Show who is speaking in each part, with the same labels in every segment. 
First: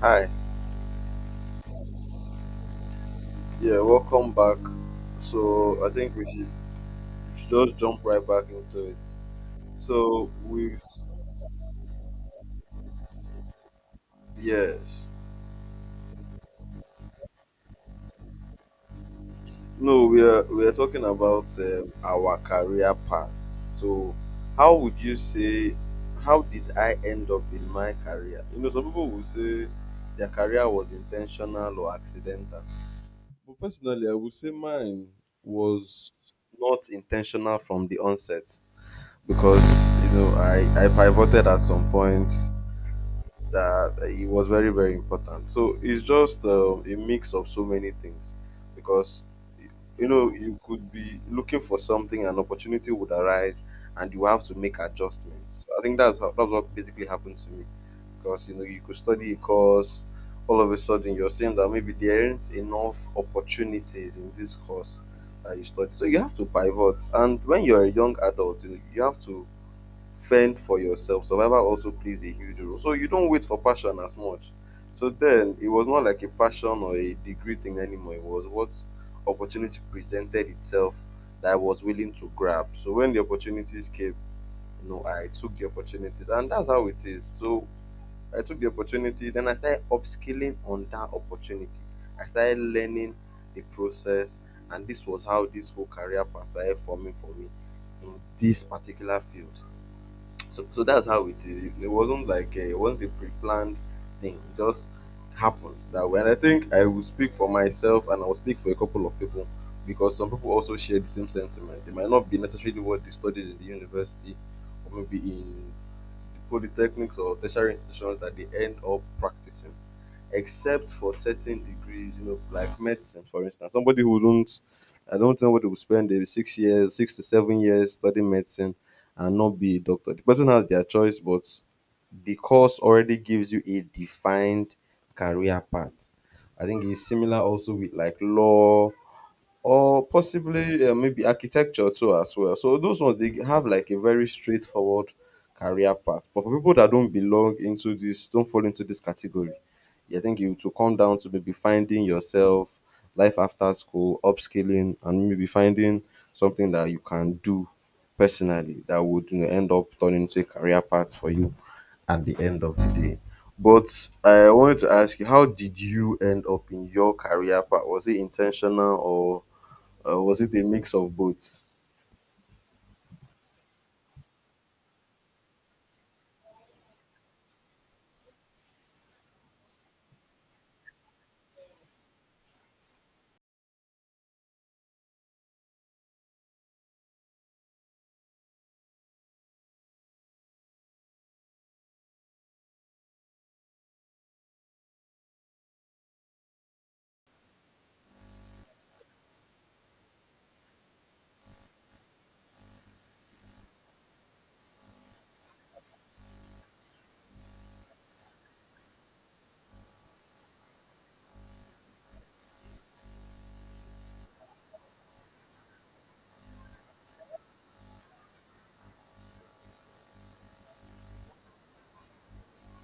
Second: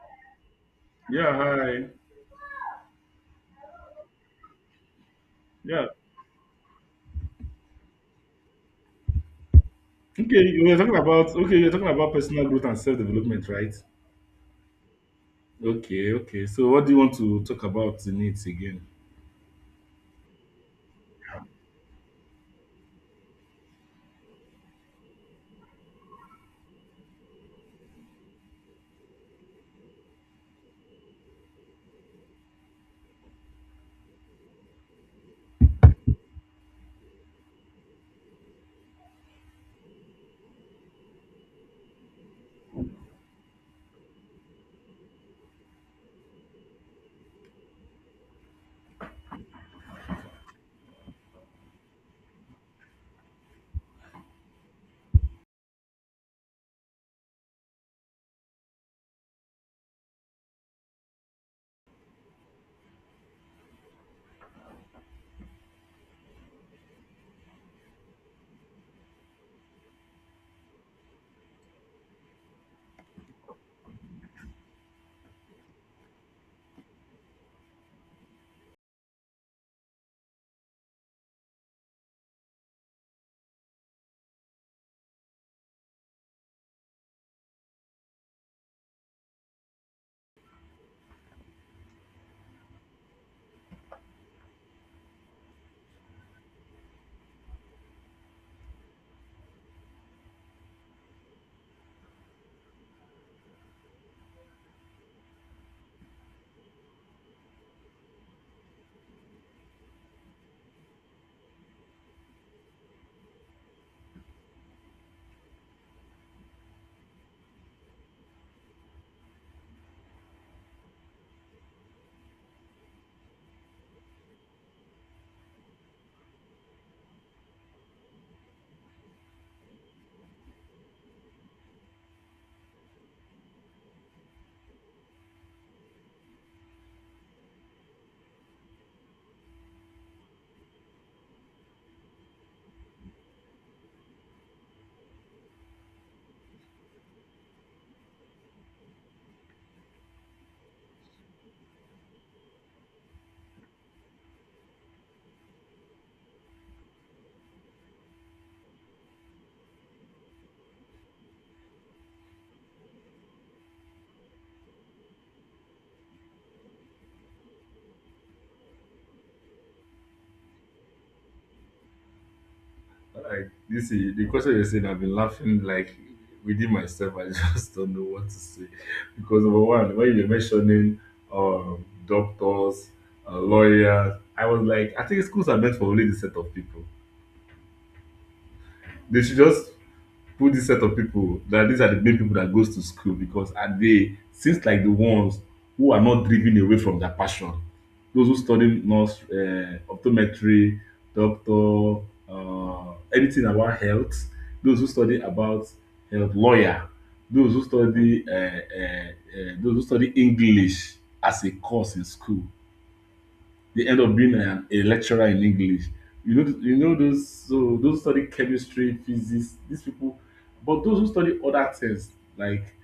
Speaker 1: Hi,
Speaker 2: Yeah, hi.
Speaker 1: yeah, welcome back. So
Speaker 2: Yeah.
Speaker 1: I think we should just jump right back into it. So
Speaker 2: Okay,
Speaker 1: we've
Speaker 2: you're talking about personal growth and self-development, right?
Speaker 1: yes,
Speaker 2: Okay, okay. So what do you want to talk about in it again?
Speaker 1: no, we are talking about our career paths. So how would you say? How did I end up in my career? You know, some people will say their career was intentional or accidental, but personally, I would say mine was not intentional from the onset. Because you know I pivoted at some point that it was very very important. So it's just a mix of so many things because you know you could be looking for something, an opportunity would arise and you have to make adjustments. So I think that's how, that's what basically happened to me because you know you could study a course, all of a sudden you're saying that maybe there aren't enough opportunities in this course that you study, so you have to pivot. And when you're a young adult, you know, you have to fend for yourself. Survival also plays a huge role. So you don't wait for passion as much. So then it was not like a passion or a degree thing anymore. It was what opportunity presented itself that I was willing to grab. So when the opportunities came, you know, I took the opportunities and that's how it is. So I took the opportunity, then I started upskilling on that opportunity. I started learning the process, and this was how this whole career path started forming for me in this particular field. So that's how it is. It wasn't a pre-planned thing. It just happened that way. And I think I will speak for myself, and I will speak for a couple of people because some people also share the same sentiment. It might not be necessarily what they studied in the university, or maybe in the polytechnics or tertiary institutions, that they end up practicing, except for certain degrees, you know, like medicine, for instance. Somebody who don't, I don't know what they will spend the 6 to 7 years studying medicine and not be a doctor. The person has their choice, but the course already gives you a defined career path. I think it's similar also with like law, or possibly maybe architecture too as well. So those ones they have like a very straightforward career path. But for people that don't belong into this, don't fall into this category, I think it will come down to maybe finding yourself, life after school, upskilling, and maybe finding something that you can do personally that would, you know, end up turning into a career path for you at the end of the day. But I wanted to ask you, how did you end up in your career path? Was it intentional, or was it a mix of both?
Speaker 2: Like this, the question you said, I've been laughing like within myself. I just don't know what to say, because number one, when you're mentioning doctors, lawyers, I was like, I think schools are meant for only this set of people. They should just put this set of people, that these are the main people that goes to school, because and they seems like the ones who are not driven away from their passion. Those who study nurse, optometry, doctor, anything about health, those who study about health, lawyer, those who study English as a course in school, they end up being a lecturer in English. You know, those study chemistry, physics, these people. But those who study other things like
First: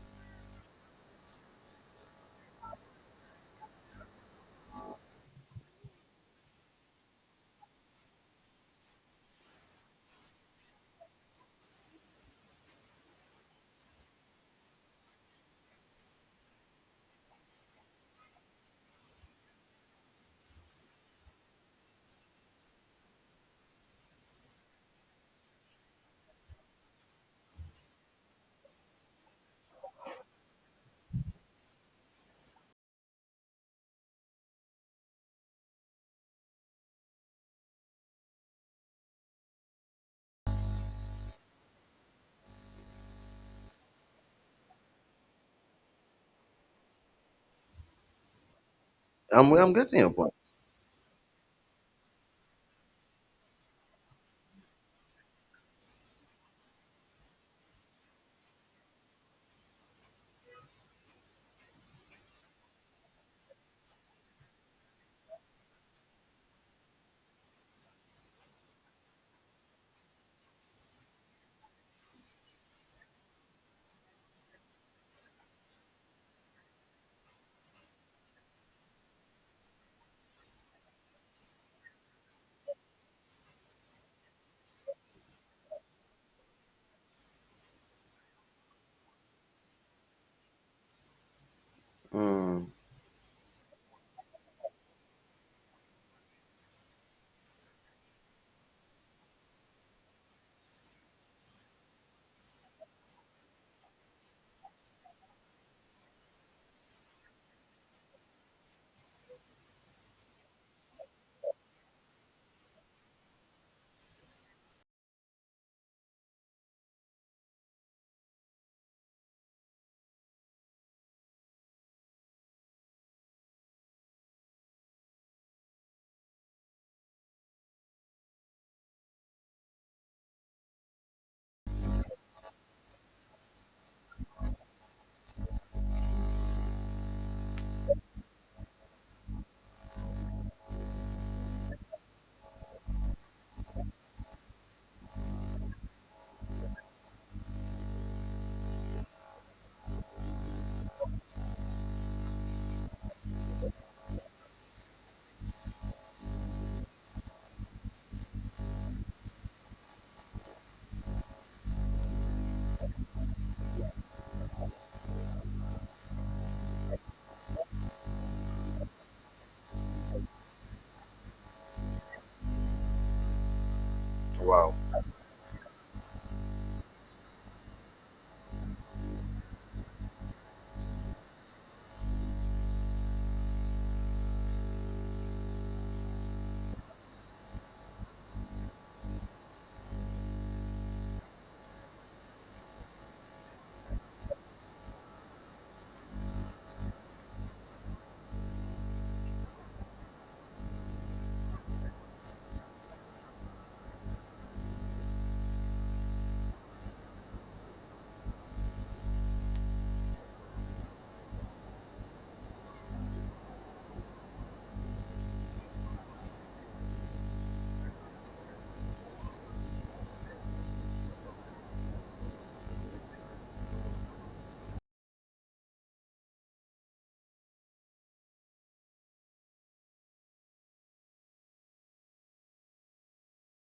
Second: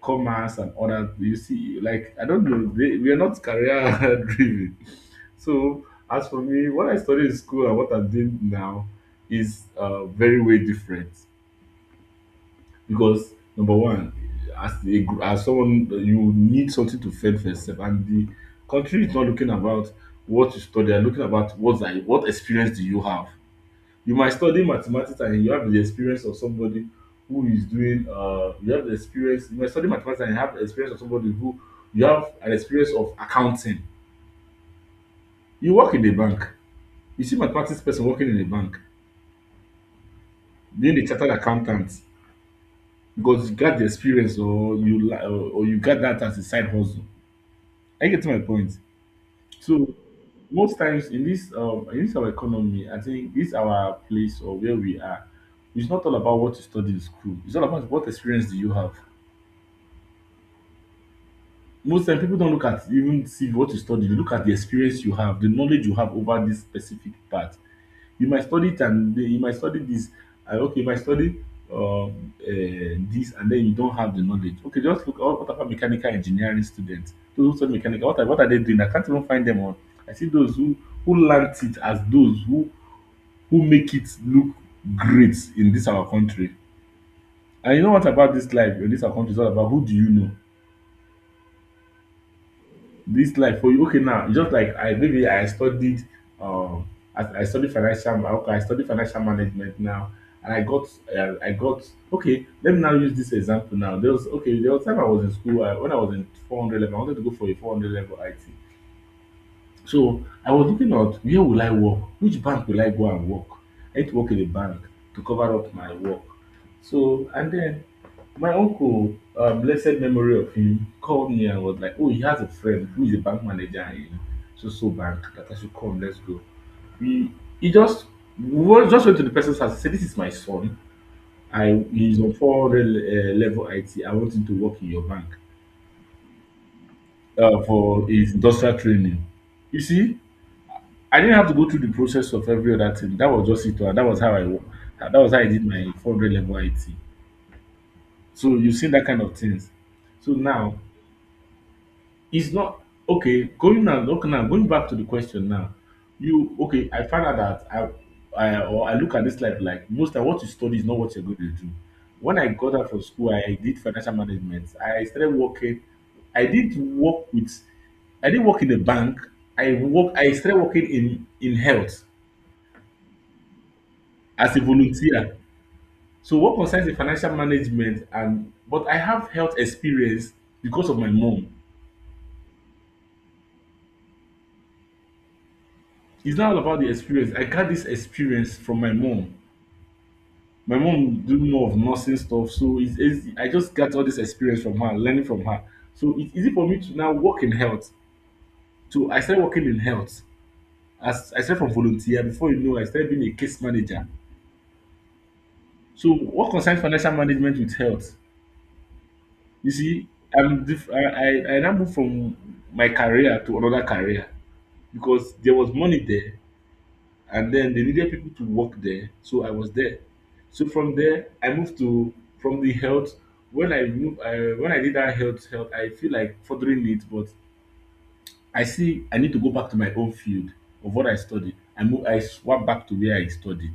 Speaker 2: commerce and other, you see, like I don't know, they we are not career driven. So as for me, what I studied in school and what I'm doing now is very way different, because number one, as someone you need something to fend for yourself, and the country is not looking about what you study, they are looking about what experience do you have. You might study mathematics and you have the experience of somebody who is doing uh, you have the experience. You might study mathematics and you have the experience of somebody who, you have an experience of accounting, you work in a bank. You see mathematics person working in a bank, being a chartered accountant, because you got the experience, or you got that as a side hustle. I get to my point.
Speaker 1: I'm
Speaker 2: So
Speaker 1: getting your point.
Speaker 2: most times in this our economy, I think this our place or where we are, it's not all about what you study in school. It's all about what experience do you have. Most times people don't look at even see what you study, they look at the experience you have, the knowledge you have over this specific part. You might study it and then you might study this, and okay, you might study this, and then you don't have the knowledge. Okay, just look, oh, what about mechanical engineering students, those who study mechanical, what are they doing? I can't even find them on. I see those who learnt it, as those who make it look great in this our country. And you know what about this life in this our country, is all about who do you know.
Speaker 1: Mm.
Speaker 2: This life for you. Okay, now, just like I maybe I studied, um I studied financial ma- okay I studied financial management now, and I got okay let me now use this example. Now there was okay There was time I was in school, when I was in 400 level, I wanted to go for a 400 level it so I was looking at where will I work, which bank will I go and work. I need to work in a bank to cover up my work. So, and then my uncle, blessed memory of him, called me and was like, "Oh, he has a friend who is a bank manager in so so bank, that I should come. Let's go." He he just just went to the person's house. He said, "This is my son. I He's on 400 level IT. I want him to work in your bank for his industrial training." You see, I didn't have to go through the process of every other thing. That was just it. And That was how I wo- That was how I did my 400 level IT. So you've seen that kind of things. So now, it's not okay. Going back to the question now. You okay? I found out that I look at this life like most of what you study is not what you're going to do. When I got out from school, I did financial management. I started working. I did work with. I didn't work in a bank. I work. I started working in health as a
Speaker 1: Wow.
Speaker 2: volunteer. So what concerns the financial management, and but I have health experience because of my mom. It's not all about the experience. I got this experience from my mom. My mom do more of nursing stuff, so it's easy. I just got all this experience from her, learning from her. So it's easy for me to now work in health. So I started working in health. As I started from volunteer, before you know, I started being a case manager. So what concerns financial management with health? You see, I'm diff- I now move from my career to another career, because there was money there and then they needed people to work there, so I was there. So from there I moved to, from the health, when when I did that health I feel like furthering it, but I see I need to go back to my own field, of what I studied. I swapped back to where I studied,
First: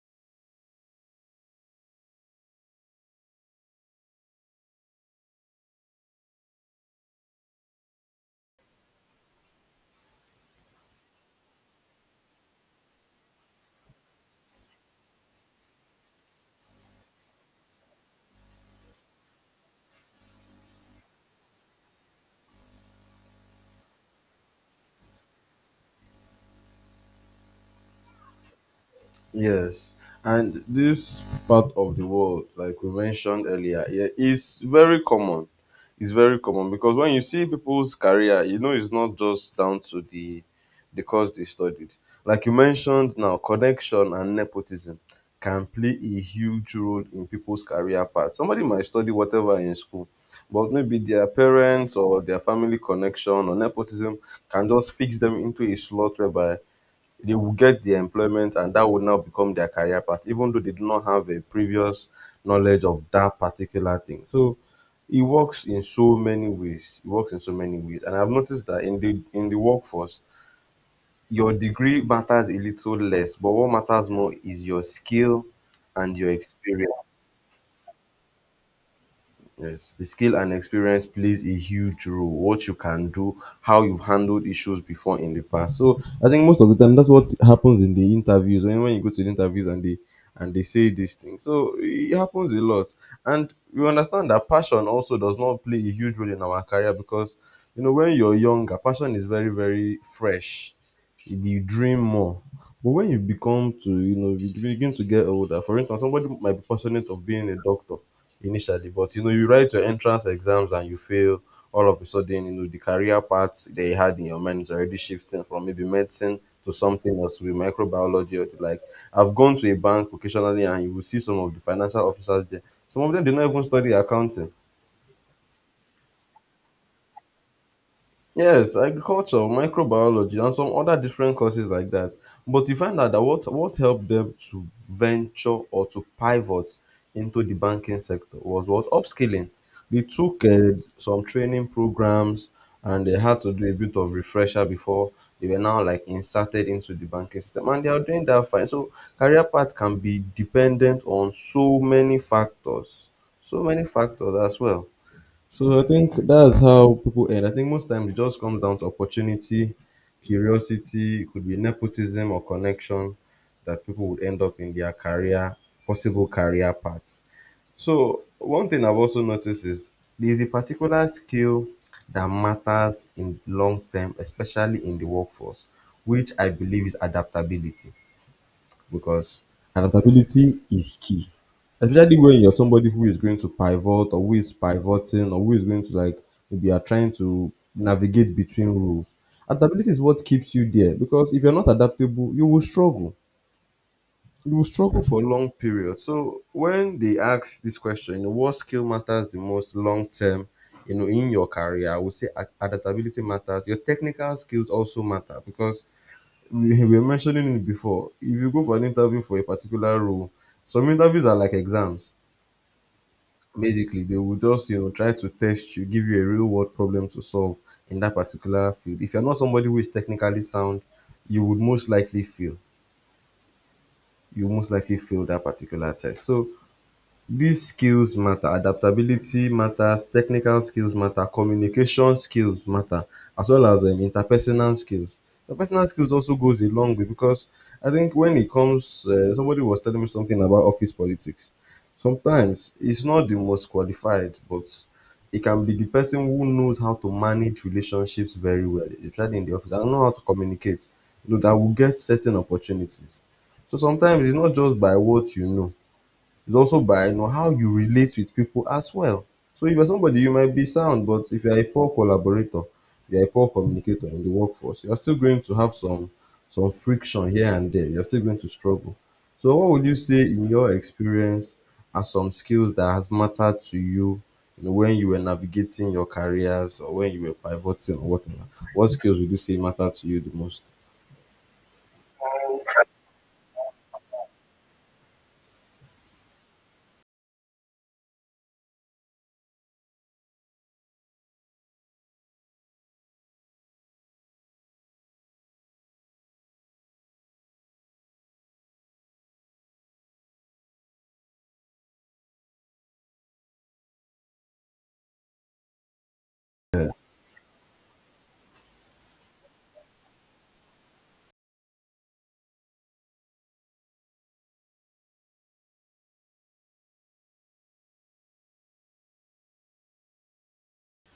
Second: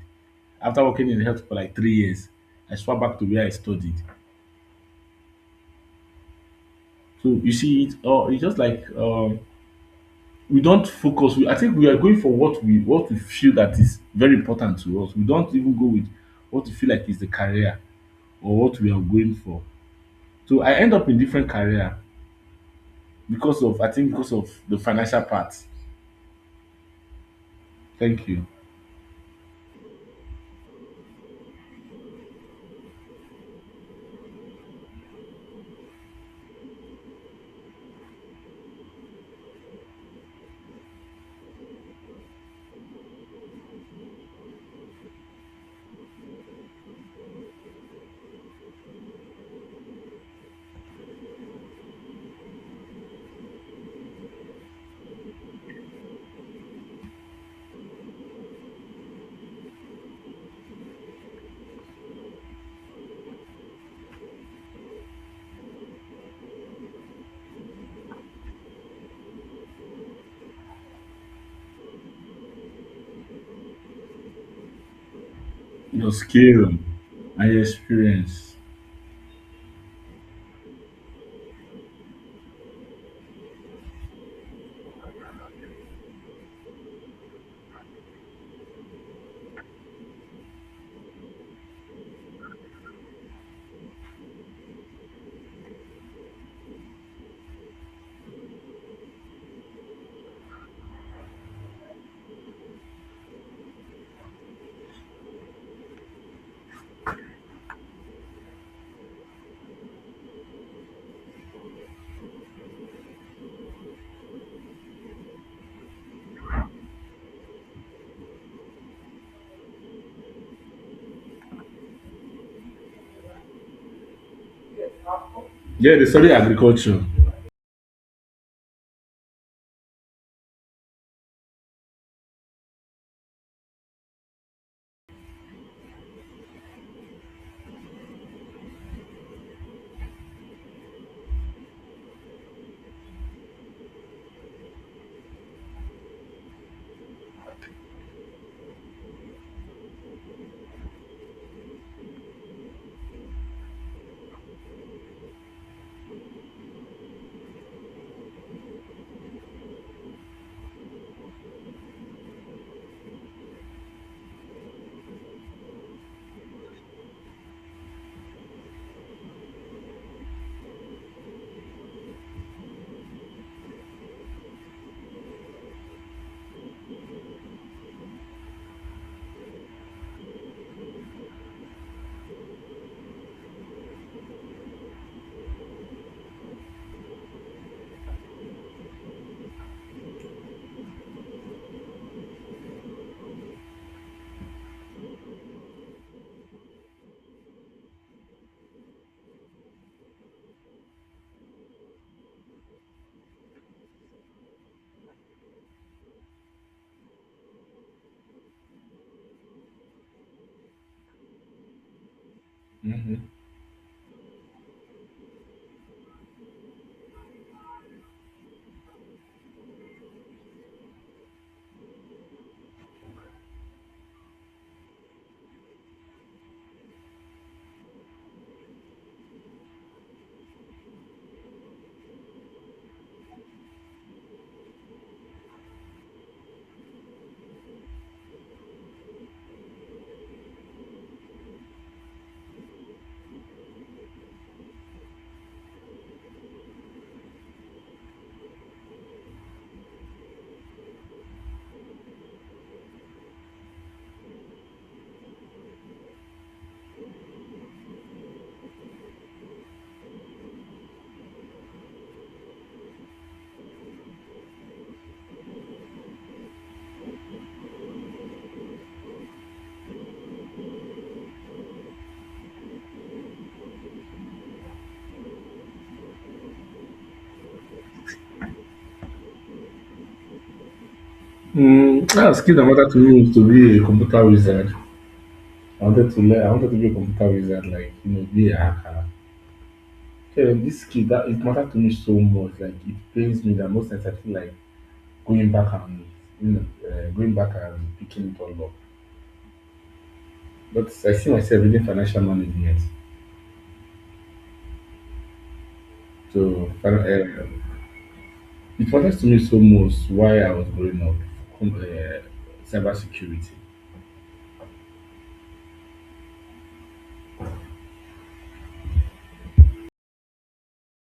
Speaker 2: after working in health for like 3 years. I swapped back to where I studied. So you see it, or it's just like we don't focus. I think we are going for what we feel that is very important to us, we don't even go with what we feel like is the career, or what we are going for. So I end up in different career, because of, the financial part. Thank you.
Speaker 1: Yes, and this part of the world, like we mentioned earlier, yeah, is very common. It's very common because when you see people's career, you know it's not just down to the course they studied. Like you mentioned now, connection and nepotism can play a huge role in people's career path. Somebody might study whatever in school, but maybe their parents or their family connection or nepotism can just fix them into a slot whereby they will get the employment and that will now become their career path, even though they do not have a previous knowledge of that particular thing. So it works in so many ways. It works in so many ways. And I've noticed that in the workforce, your degree matters a little less, but what matters more is your skill
Speaker 2: Your
Speaker 1: and your
Speaker 2: skill
Speaker 1: experience.
Speaker 2: and your experience.
Speaker 1: Yes, the skill and experience plays a huge role. What you can do, how you've handled issues before in the past. So I think most of the time that's what happens in the interviews. When you go to the interviews and they say these things, so it happens a lot. And we understand that passion also does not play a huge role in our career because you know when you're younger, passion is very very fresh, you dream more. But when you become to, you know, you begin to get older, for instance, somebody might be passionate of being a doctor initially, but you know, you write your entrance exams and you fail, all of a sudden, you know, the career path that you had in your mind is already shifting from maybe medicine to something else with microbiology or the like. I've gone to a bank occasionally and you will see some of the financial officers there. Some of them did not even study accounting.
Speaker 2: Yeah, they study agriculture.
Speaker 1: Yes, agriculture, microbiology, and some other different courses like that. But you find out that what helped them to venture or to pivot into the banking sector was what, upskilling. They took some training programs and they had to do a bit of refresher before they were now like inserted into the banking system, and they are doing that fine. So career path can be dependent on so many factors as well. So I think that's how people end. I think most times it just comes down to opportunity, curiosity, it could be nepotism or connection that people would end up in their career, possible career paths. So one thing I've also noticed is there's a particular skill that matters in long term, especially in the workforce, which I believe is adaptability, because adaptability is key, especially when you're somebody who is going to pivot, or who is pivoting, or who is going to like maybe are trying to navigate between roles. Adaptability is what keeps you there because if you're not adaptable, you will struggle. You will struggle for long periods. So when they ask this question, you know, what skill matters the most long term, you know, in your career, I would say adaptability matters. Your technical skills also matter because we were mentioning it before, if you go for an interview for a particular role, some interviews are like exams,
Speaker 2: Hmm.
Speaker 1: basically they will just, you know, try to test you, give you a real world problem to solve in that particular field. If you're not somebody who is technically sound, you would most likely fail, you most likely fail that particular test. So these skills matter, adaptability matters, technical skills matter, communication skills matter, as well as interpersonal skills. Interpersonal skills also goes a long way because I think when it comes, somebody was telling me something about office politics. Sometimes it's not the most qualified, but it can be the person who knows how to manage relationships very well, especially in the office, and know how to communicate. You know that will get certain opportunities. So sometimes it's not just by what you know, it's also by, you know, how you relate with people as well. So if you're somebody, you might be sound, but if you're a poor collaborator, you're a poor communicator in the workforce, you're still going to have some friction here and there. You're still going to struggle. So what would you say in your experience are some skills that has mattered to you, you know, when you were navigating your careers or when you were pivoting or whatnot? What skills would you say matter to you the most?
Speaker 2: Mm. Skill that matter to me is to be a computer wizard. I wanted to learn. I wanted to be a computer wizard, like you know, be a hacker. So this skill that it mattered to me so much. Like, it pains me that most times I feel like going back and going back and picking it all up. But I see myself reading financial management. So, it matters to me so much, why I was growing up, com- uh, cybersecurity.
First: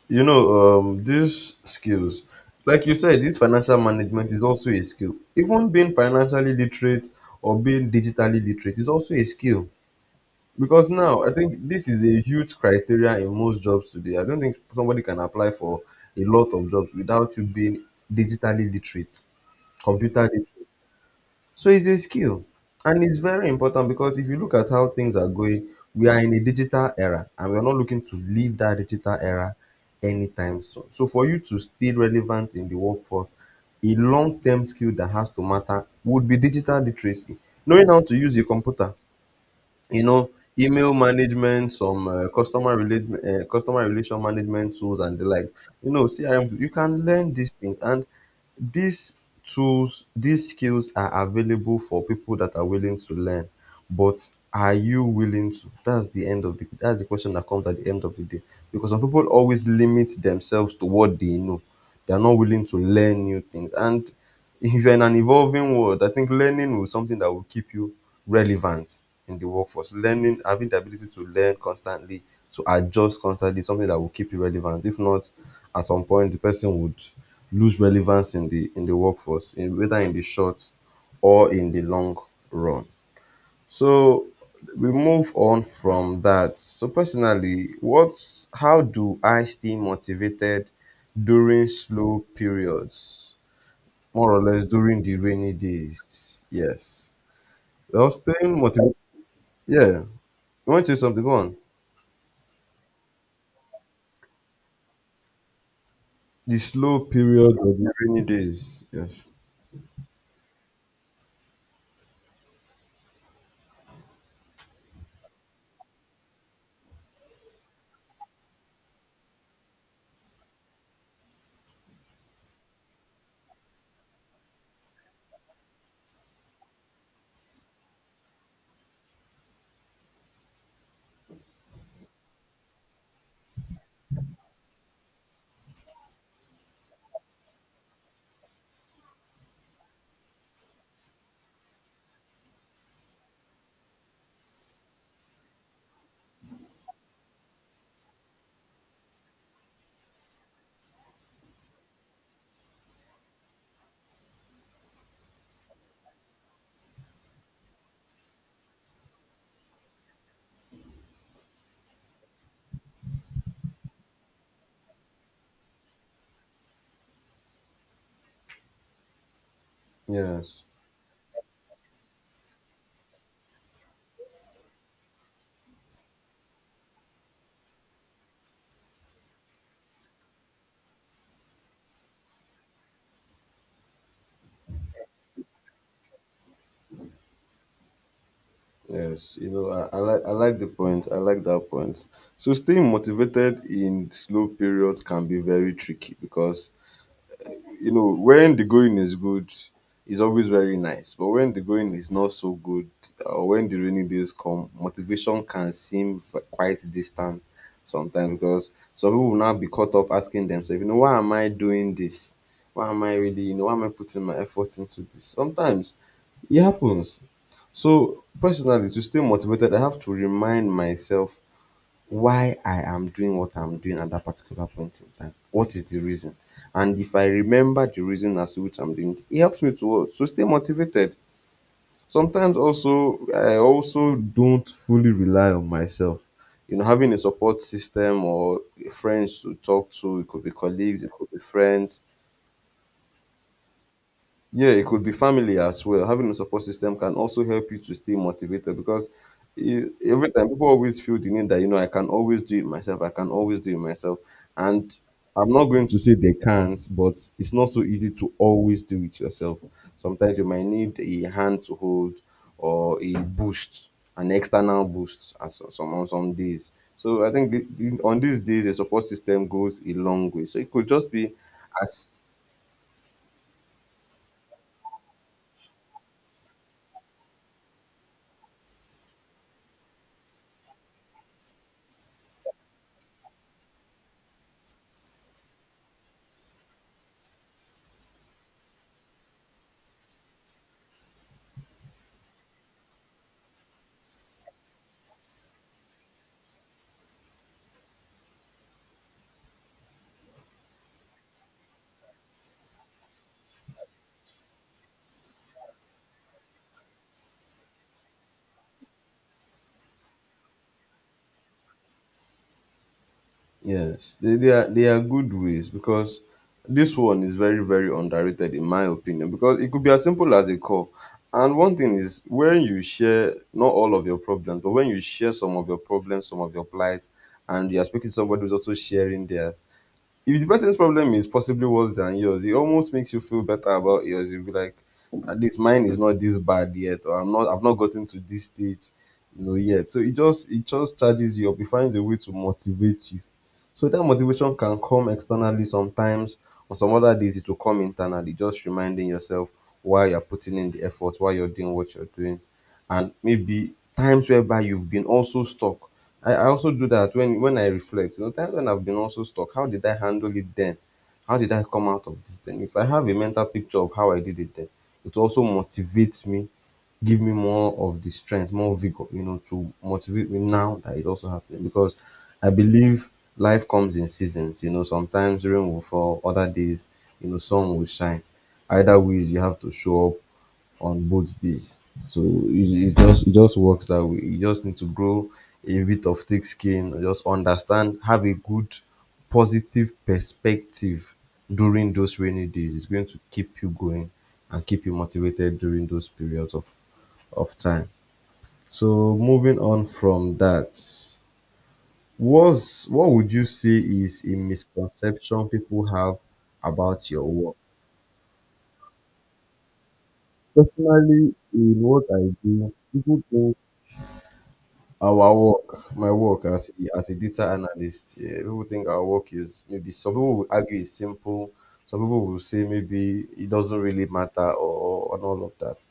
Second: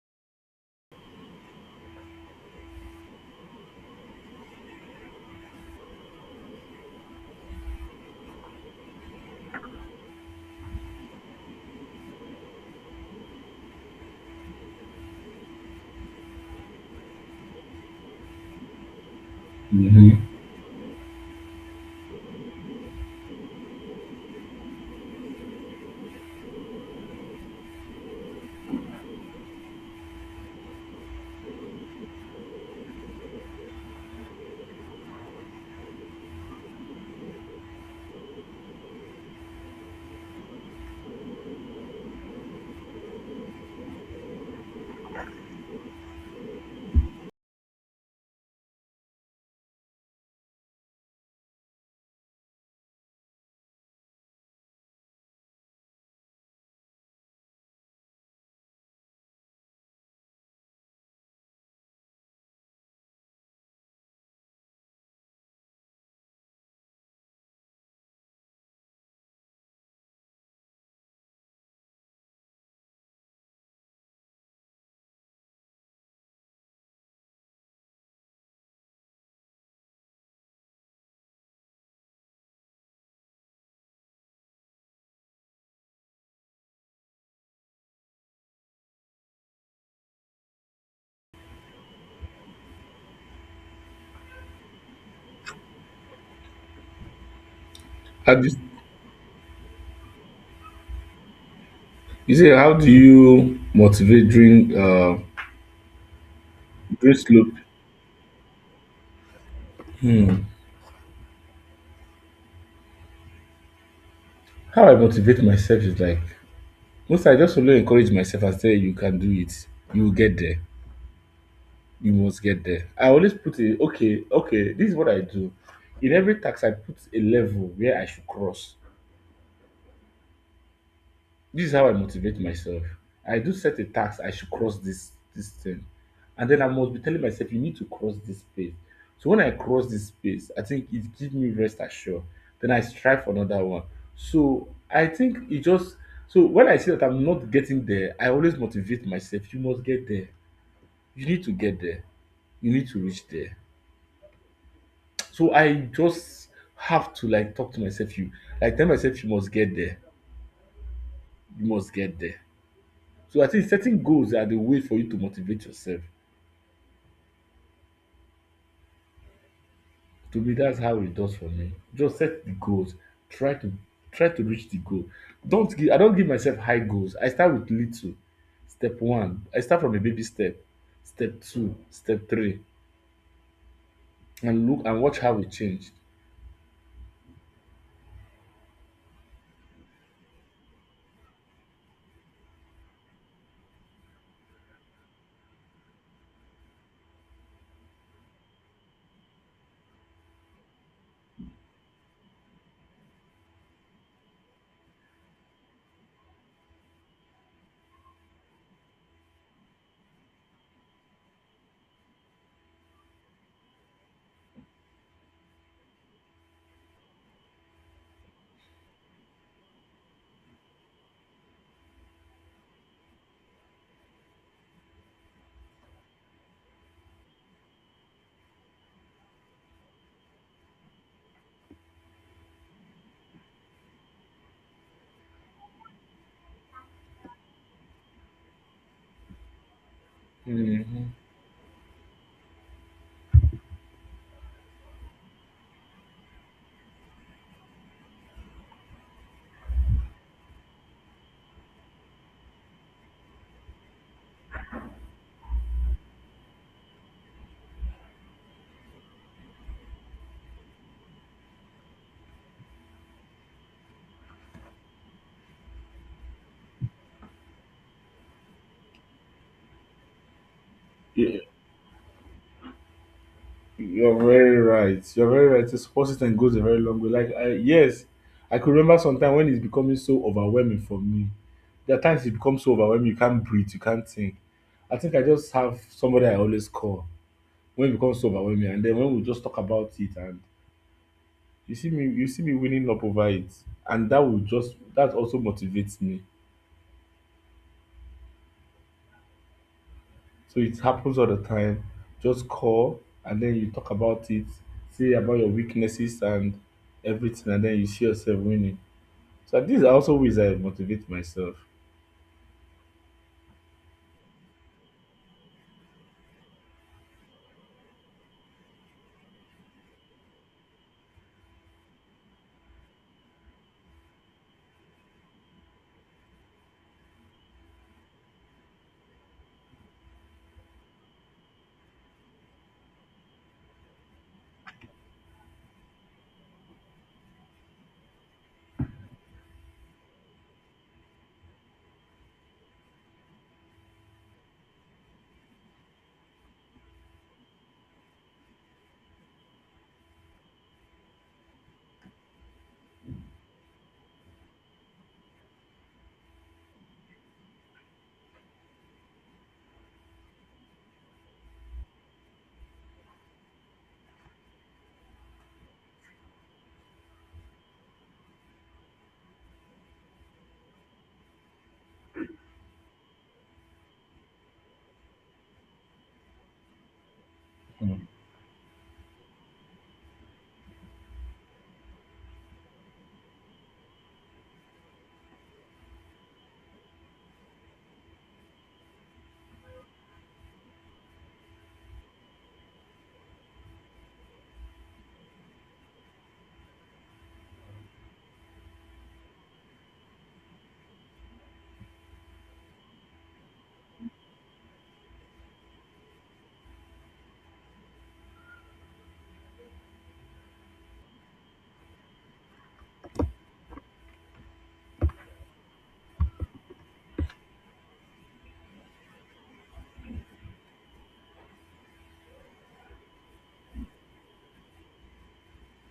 Speaker 1: You know, these skills, like you said, this financial management is also a skill, even being financially literate or being digitally literate is also a skill, because now I think this is a huge criteria in most jobs today. I don't think somebody can apply for a lot of jobs without you being digitally literate,
Speaker 2: Hmm.
Speaker 1: computer literate. So it's a skill, and it's very important because if you look at how things are going, we are in a digital era and we're not looking to leave that digital era anytime soon. So for you to stay relevant in the workforce, a long term skill that has to matter would be digital literacy, knowing how to use a computer, you know, email management, some customer relation management tools and the like, you know, CRM you can learn these things, and these tools, these skills are available for people that are willing to learn. But are you willing to, that's the question that comes at the end of the day. Because some people always limit themselves to what they know, they're not willing to learn new things. And if you're in an evolving world, I think learning will something that will keep you relevant in the workforce. Learning, having the ability to learn constantly, to adjust constantly, is something that will keep you relevant. If not, at some point, the person would lose relevance in the workforce, whether in the short or in the long run. So we move on from that. So personally, what's how do I stay motivated during slow periods? More or less during the rainy days. Yes. Well,
Speaker 2: How do you,
Speaker 1: staying motivated. Yeah. You want to say something? Go on.
Speaker 2: you say, how do you motivate during
Speaker 1: The slow
Speaker 2: during slow?
Speaker 1: period of the rainy days. Yes.
Speaker 2: How I motivate myself is like, most I just only encourage myself and say, you can do it. You will get there. You must get there. I always put a okay, okay, this is what I do. In every tax, I put a level where I should cross. This is how I motivate myself. I do set a task. I should cross this thing. And then I must be telling myself, you need to cross this space. So when I cross this space, I think it gives me rest assured. Then I strive for another one. So I think it just So when I see that I'm not getting there, I always motivate myself. You must get there. You need to get there. You need to reach there. So I just have to like talk to myself, you like tell myself, you must get there, you must get there. So I think setting goals are the way for you to motivate yourself. To me,
Speaker 1: Yes.
Speaker 2: that's how it does for me. Just set the goals. Try to try to reach the goal. Don't give I don't give myself high goals. I start with little. Step one. I start from a baby step. Step two. Step three. And look and watch how it changed.
Speaker 1: Yes. You know, I like I like the point. I like that point. So staying motivated in slow periods can be very tricky because you know, when the going is good, it's always very nice. But when the going is not so good, or when the rainy days come, motivation can seem quite distant sometimes because some people will now be caught up asking themselves, you know, why am I doing this? Why am I really, why am I putting my effort into this? Sometimes it happens. So personally, to stay motivated, I have to remind myself why I am doing what I'm doing at that particular point in time. What is the reason? And if I remember the reason as to which I'm doing it, it helps me to stay motivated. Sometimes also I also don't fully rely on myself. You know, having a support system or friends to talk to, it could be colleagues, it
Speaker 2: Mhm.
Speaker 1: could be friends, yeah, it could be family as well. Having a support system can also help you to stay motivated because you, every time people always feel the need that, you know, I can always do it myself. I can always do it myself. And I'm not going to say they can't, but it's not so easy to always do it yourself. Sometimes you might need a hand to hold or a boost, an external boost as on some days. So I think on these days, a support system goes a long way. So it could just be as.
Speaker 2: You're very right. You're very right. It's persistent, goes a very long way. Like I Yes, I could remember sometime when it's becoming so overwhelming for me. There are times it becomes so overwhelming you can't breathe, you can't think. I think I just have somebody I always call when it becomes so overwhelming, and then when we just talk about it, and you see me winning up over it, and that will just that also motivates me. So it happens all the time. Just call, and then you talk about it, say about your weaknesses and everything, and then you see yourself winning. So these are also ways I motivate myself.
Speaker 1: Yes, they are they are good ways because this one is very very underrated in my opinion because it could be as simple as a call. And one thing is when you share not all of your problems, but when you share some of your problems, some of your plight, and you are speaking to somebody who's also sharing theirs, if the person's problem is possibly worse than yours, it almost makes you feel better about yours. You'll be like, at least mine is not this bad yet, or I've not gotten to this stage, you know, yet. So it just charges you up. It finds a way to motivate you. So that motivation can come externally sometimes. On some other days, it will come internally, just reminding yourself why you're putting in the effort, why you're doing what you're doing and maybe times whereby you've been also stuck. I also do that when I reflect. You know, times when I've been also stuck, how did I handle it then? How did I come out of this thing? If I have a mental picture of how I did it then, it also motivates me, give me more of the strength, more vigor, you know, to motivate me now that it also happened. Because I believe life comes in seasons, you know, sometimes rain will fall, other days, you know, sun will
Speaker 2: Mm.
Speaker 1: shine. Either ways you have to show up on both days. So it just works that way. You just need to grow a bit of thick skin, just understand, have a good positive perspective during those rainy days. It's going to keep you going and keep you motivated during those periods of time. So moving on from that, was what would you say is a misconception people have about your work? Personally, in what I do, people think our work, my work as as a data analyst, yeah, people think our work is maybe some people will argue it's simple, some people will say maybe it doesn't really matter and all of that.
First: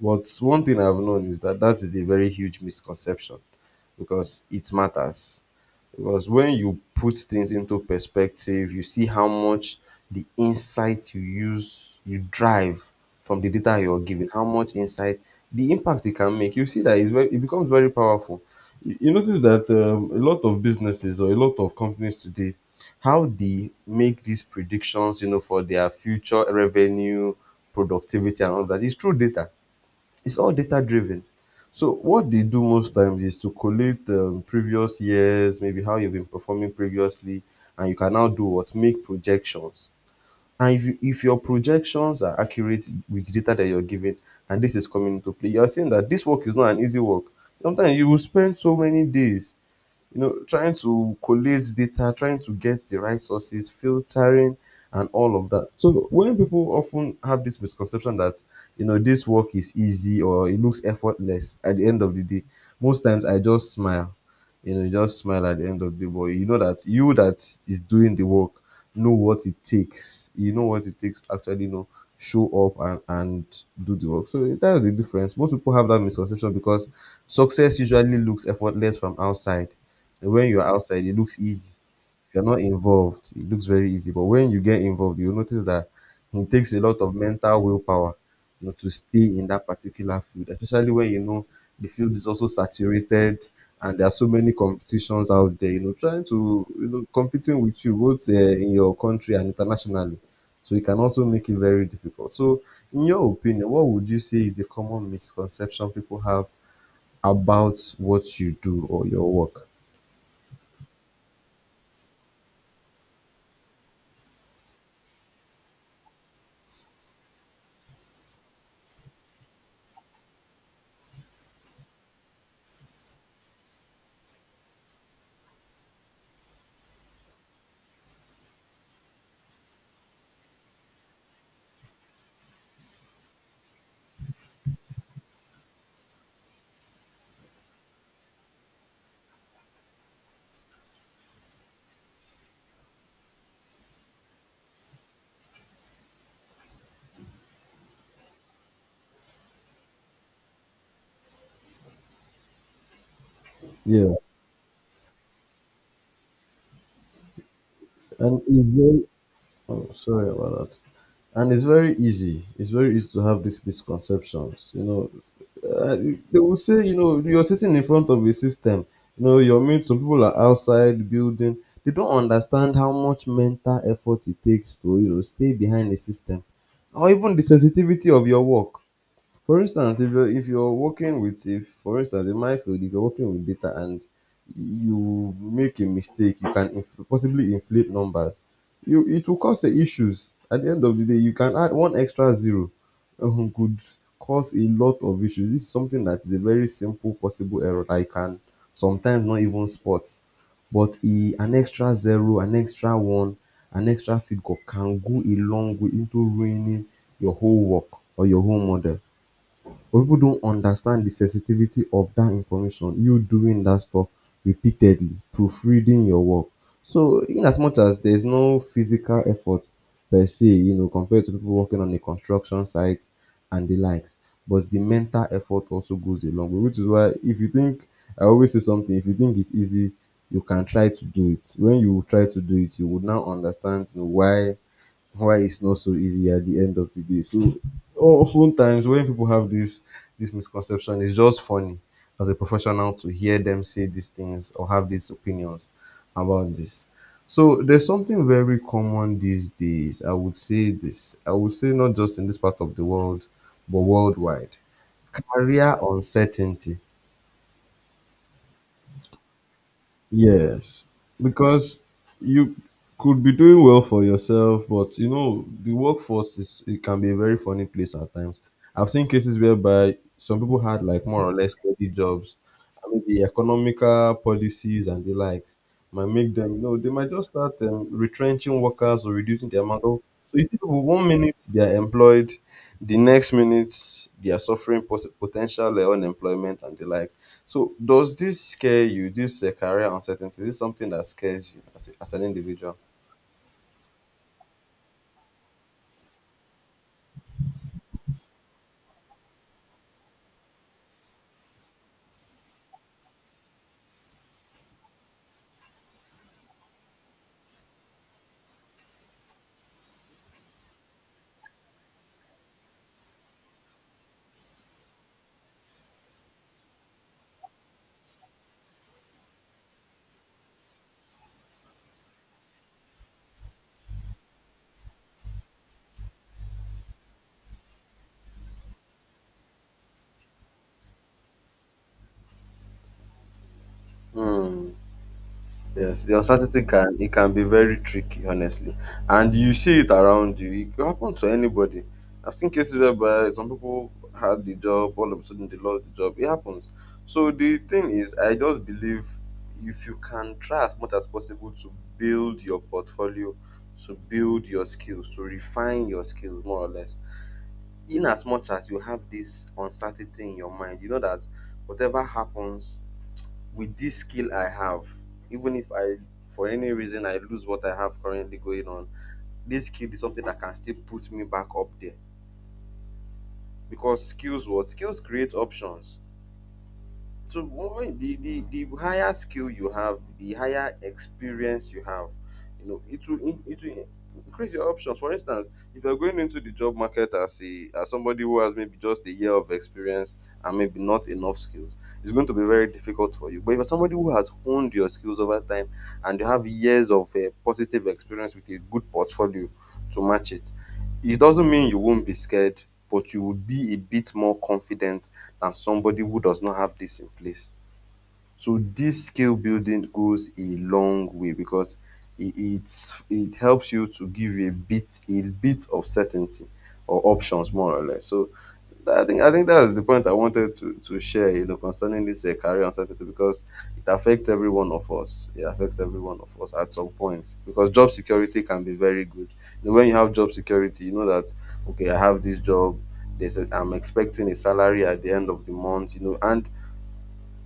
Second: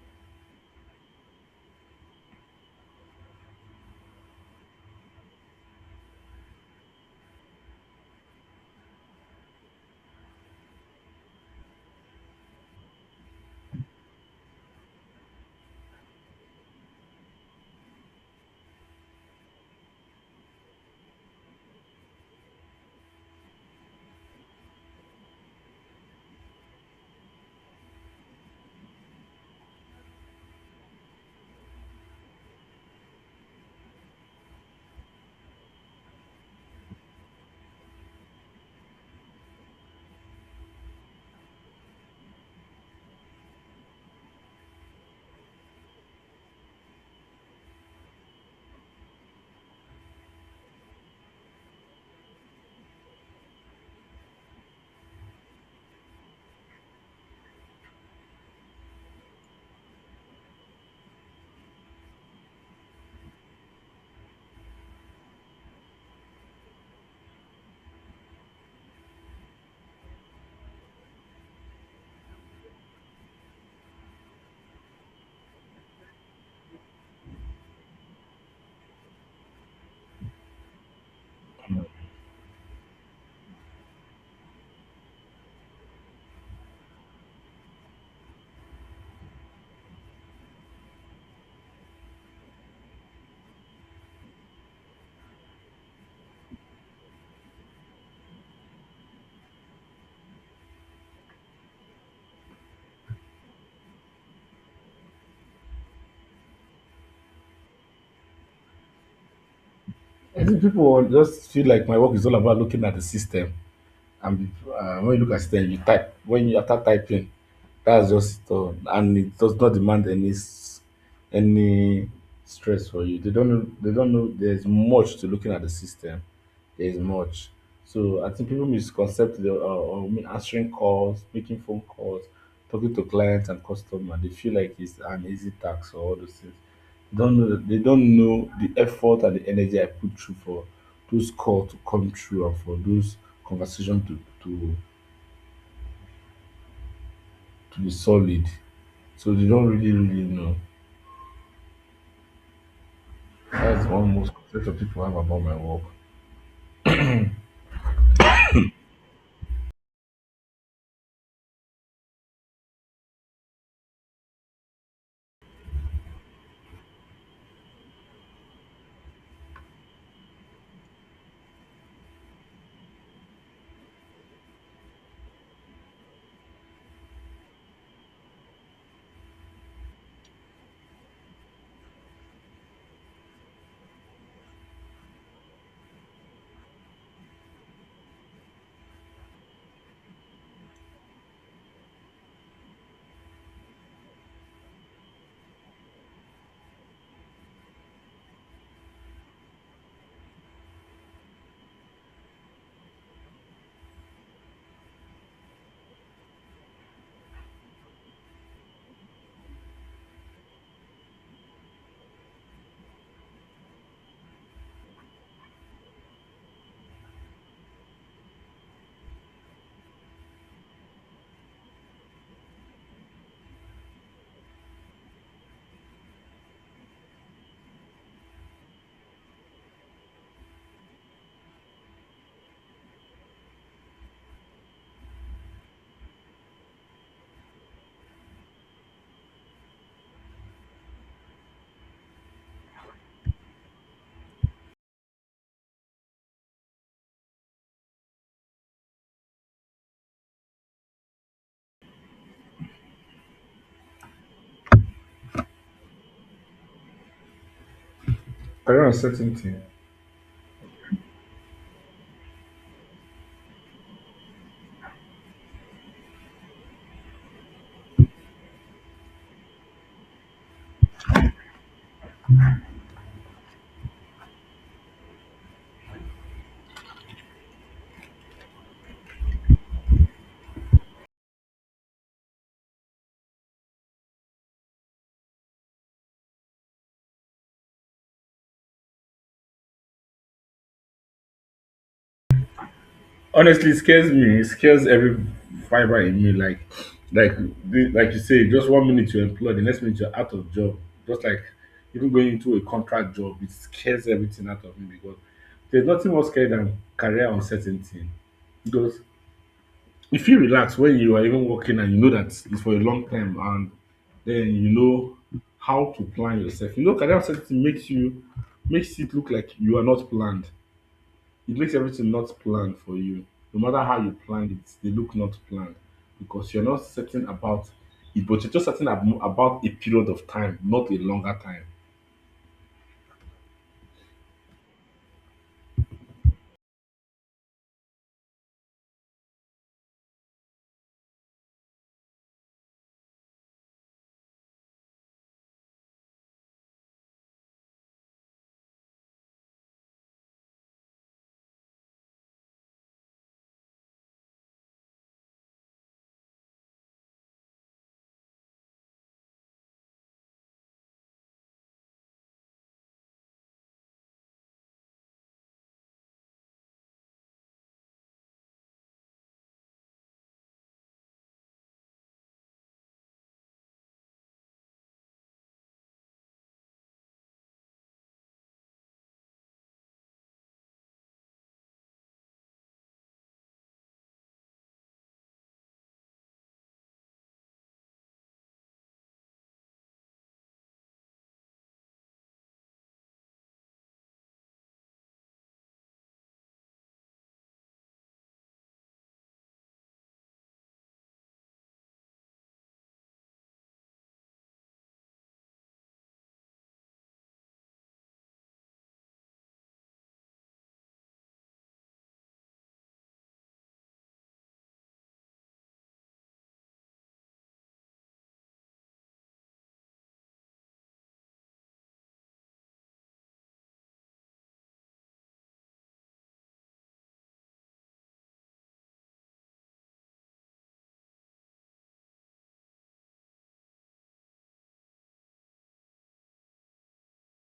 Speaker 1: But one thing I've known is that is a very huge misconception because it matters. Because when you put things into perspective, you see how much the insight you use, you drive from the data you're given, how much insight, the impact it can make. You see that it's very, it becomes very powerful. You notice that a lot of businesses or a lot of companies today, how they make these predictions, you know, for their future revenue, productivity, and all that is through data, it's all data driven. So what they do most times is to collate previous years, maybe how you've been performing previously, and you can now do what make projections. And if your projections are accurate with the data that you're given, and this is coming into play, you're saying that this work is not an easy work. Sometimes you will spend so many days, you know, trying to collate data, trying to get the right sources, filtering, and all of that. So when people often have this misconception that, you know, this work is easy or it looks effortless at the end of the day, most times I just smile. You know, you just smile at the end of the day, but you know that you that is doing the work know what it takes, you know what it takes to actually, you know, show up and do the work. So that's the difference. Most people have that misconception because success usually looks effortless from outside, and when you're outside it looks easy. If you're not involved, it looks very easy. But when you get involved, you'll notice that it takes a lot of mental willpower, you know, to stay in that particular field, especially when you know the field is also saturated and there are so many competitions out there, you know, trying to, you know, competing with you both in your country and internationally. So it can also make it very difficult. So, in your opinion, what would you say is the common misconception people have about what you do or your work?
Speaker 2: I think people will just feel like my work is all about looking at the system, and when you look at system, you type. When you after typing, that's just it all, and it does not demand any stress for you. They don't know. They don't know. There's much to looking at the system. There's much. So I think people misconcept the or me answering calls, making phone calls, talking to clients and customers. They feel like it's an easy task or all those things. Don't know they don't know the effort and the energy I put through, for those calls to come through and for those conversations to to be solid. So they don't really really know. That's
Speaker 1: Yeah,
Speaker 2: one most concept of people have about my work.
Speaker 1: and it's very. Oh, sorry about that. And it's very easy. It's very easy to have these misconceptions. You know, uh, they will say, you know, you're sitting in front of a system. You know, your mates, some people are outside the building. They don't understand how much mental effort it takes to, you know, stay behind the system, or even the sensitivity of your work. For instance, if you're working with, if for instance in my field, if you're working with data and you make a mistake, you can possibly inflate numbers. You, it will cause issues at the end of the day. You can add one extra zero, could cause a lot of issues. This is something that is a very simple possible error that you can sometimes not even spot, but e an extra zero, an extra one, an extra figure can go a long way into ruining your whole work or your whole model. But people don't understand the sensitivity of that information, you doing that stuff repeatedly, proofreading your work. So, in as much as there's no physical effort per se, you know, compared to people working on a construction site and the likes, but the mental effort also goes a long way, which is why if you think, I always say something, if you think it's easy, you can try to do it. When you try to do it, you would now understand, you know, why it's not so easy at the end of the day. So often times when people have this misconception, it's just funny as a professional to hear them say these things or have these opinions about this. So there's something very common these days. I would say this. I would say not just in this part of the world, but worldwide. Career uncertainty.
Speaker 2: Career uncertainty.
Speaker 1: Yes, because you could be doing well for yourself, but you know the workforce is, it can be a very funny place at times. I've seen cases whereby some people had like more or less steady jobs, I mean the economical policies and the likes might make them, you know, they might just start retrenching workers or reducing the amount of. So you see people one minute they are employed, the next minute they are suffering potential unemployment and the like. So does this scare you, this career uncertainty? Is this something that scares you as, as an individual?
Speaker 2: Honestly, it scares me. It scares every fiber in me. Like like you say, just one minute you're employed, the next minute you're out of job. Just like, even going into a contract job, it scares everything out of me, because there's nothing more scary than career uncertainty. Because if you relax when you are even working and you know that it's for a long time, and then you know how to plan yourself. You know, career uncertainty makes it look like you are not planned. It makes everything not planned for you. No matter how you plan it, they look not planned, because you're not certain about it, but you're just certain about a period of time, not a longer time.
Speaker 1: Hmm. Yes, the uncertainty can, it can be very tricky, honestly, and you see it around you. It can happen to anybody. I've seen cases whereby some people had the job, all of a sudden they lost the job. It happens. So the thing is, I just believe if you can try as much as possible to build your portfolio, to build your skills, to refine your skills more or less, in as much as you have this uncertainty in your mind, you know that whatever happens with this skill I have, even if I, for any reason, I lose what I have currently going on, this skill is something that can still put me back up there. Because skills, what skills create options. So when the higher skill you have, the higher experience you have, you know, it will increase your options. For instance, if you're going into the job market as a as somebody who has maybe just a year of experience and maybe not enough skills, it's going to be very difficult for you. But if you're somebody who has honed your skills over time and you have years of positive experience with a good portfolio to match it, it doesn't mean you won't be scared, but you will be a bit more confident than somebody who does not have this in place. So this skill building goes a long way because it helps you to give a bit of certainty or options more or less. So I think that's the point I wanted to share, you know, concerning this career uncertainty because it affects every one of us. It affects every one of us at some point because job security can be very good. You know, when you have job security, you know that okay, I have this job. I'm expecting a salary at the end of the month, you know, and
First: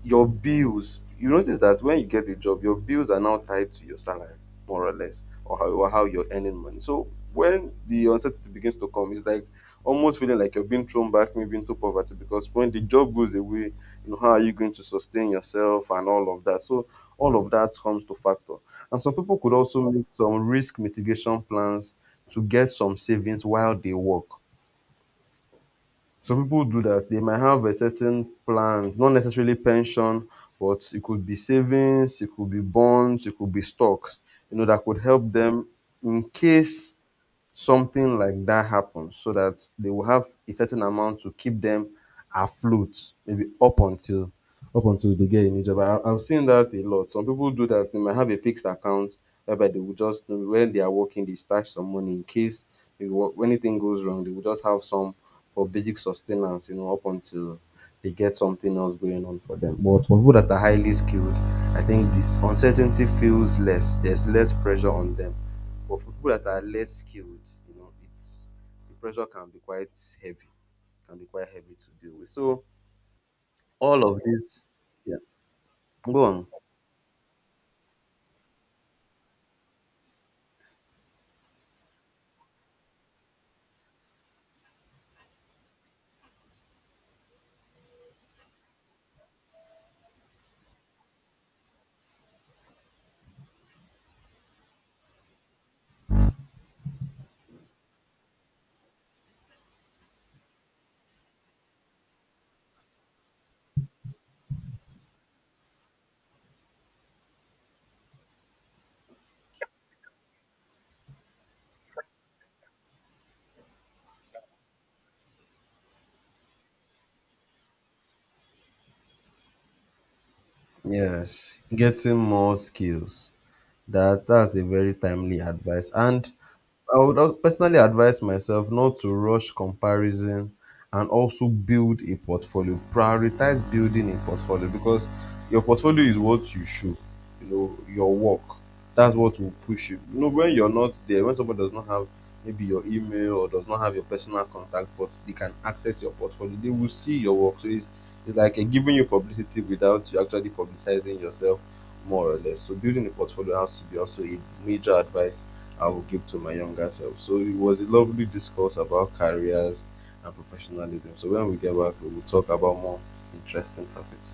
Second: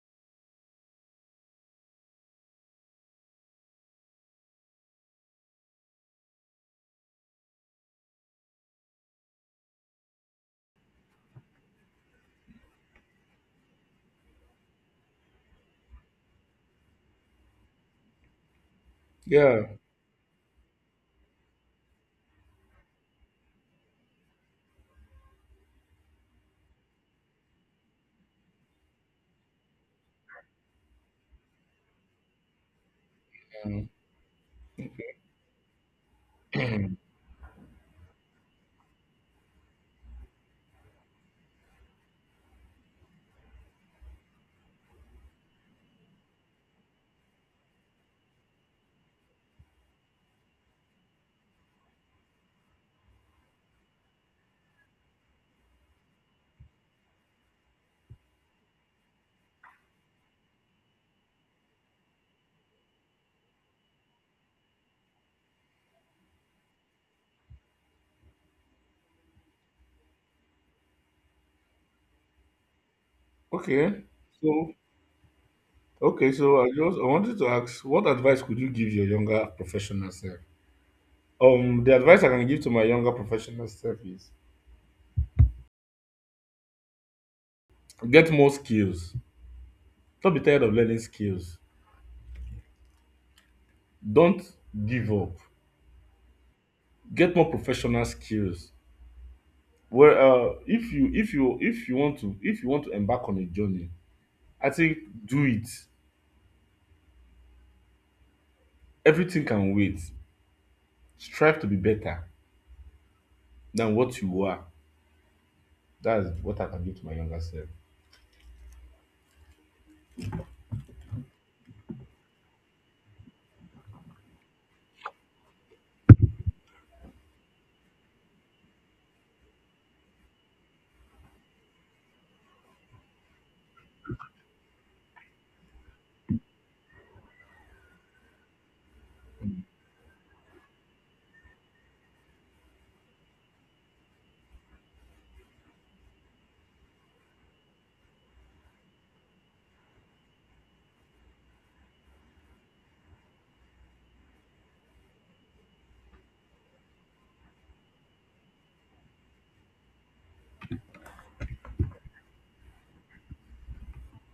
Speaker 1: your bills, you notice that when you get a job your bills are now tied to your salary more or less, or how you're earning money. So when the uncertainty begins to come, it's like almost feeling like you're being thrown back maybe into poverty, because when the job goes away, you know, how are you going to sustain yourself and all of that? So all of that comes to factor, and some people could
Speaker 2: Yeah.
Speaker 1: also make some risk mitigation plans to get some savings while they work. Some people do that. They might have a certain plans, not necessarily pension, but it could be savings, it could be bonds, it could be stocks, you know, that could help them in case something like that happens, so that they will have a certain amount to keep them afloat maybe up until they get a new job. I've seen that a lot. Some people do that. They might have a fixed account whereby they will just, when they are working, they stash some money in case if wo- when anything goes wrong, they will just have some for basic sustenance, you know, up until they get something else going on for them. But for people that are highly skilled, I think this uncertainty feels less. There's less pressure on them. But for people that are less skilled, you know, it's, the pressure can be quite heavy, can be quite heavy to deal with. So all
Speaker 2: Okay.
Speaker 1: of this,
Speaker 2: So
Speaker 1: yeah, go
Speaker 2: okay.
Speaker 1: on.
Speaker 2: So I wanted to ask, what advice could you give your younger professional self? The advice I can give to my younger professional self is, get more skills. Don't be tired of learning skills. Don't give up. Get more professional skills. Well, if you if you if you want to if you want to embark on a journey, I think, do it. Everything can wait. Strive to be better than what you are. That's what I can give to my younger self.
Speaker 1: Yes, getting more skills. That's a very timely advice, and personally advise myself not to rush comparison and also build a portfolio. Prioritize building a portfolio because your portfolio is what you show, you know, your work. That's what will push you. You know, when you're not there, when someone does not have maybe your email or does not have your personal contact, but they can access your portfolio, they will see your work. So it's like giving you publicity without you actually publicizing yourself more or less. So building a portfolio has to be also a major advice I will give to my younger self. So it was a lovely discourse about careers and professionalism. So when we get back, we will talk about more interesting topics.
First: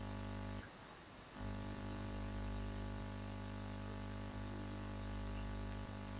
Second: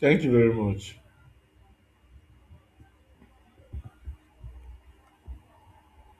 Speaker 2: Thank you very much.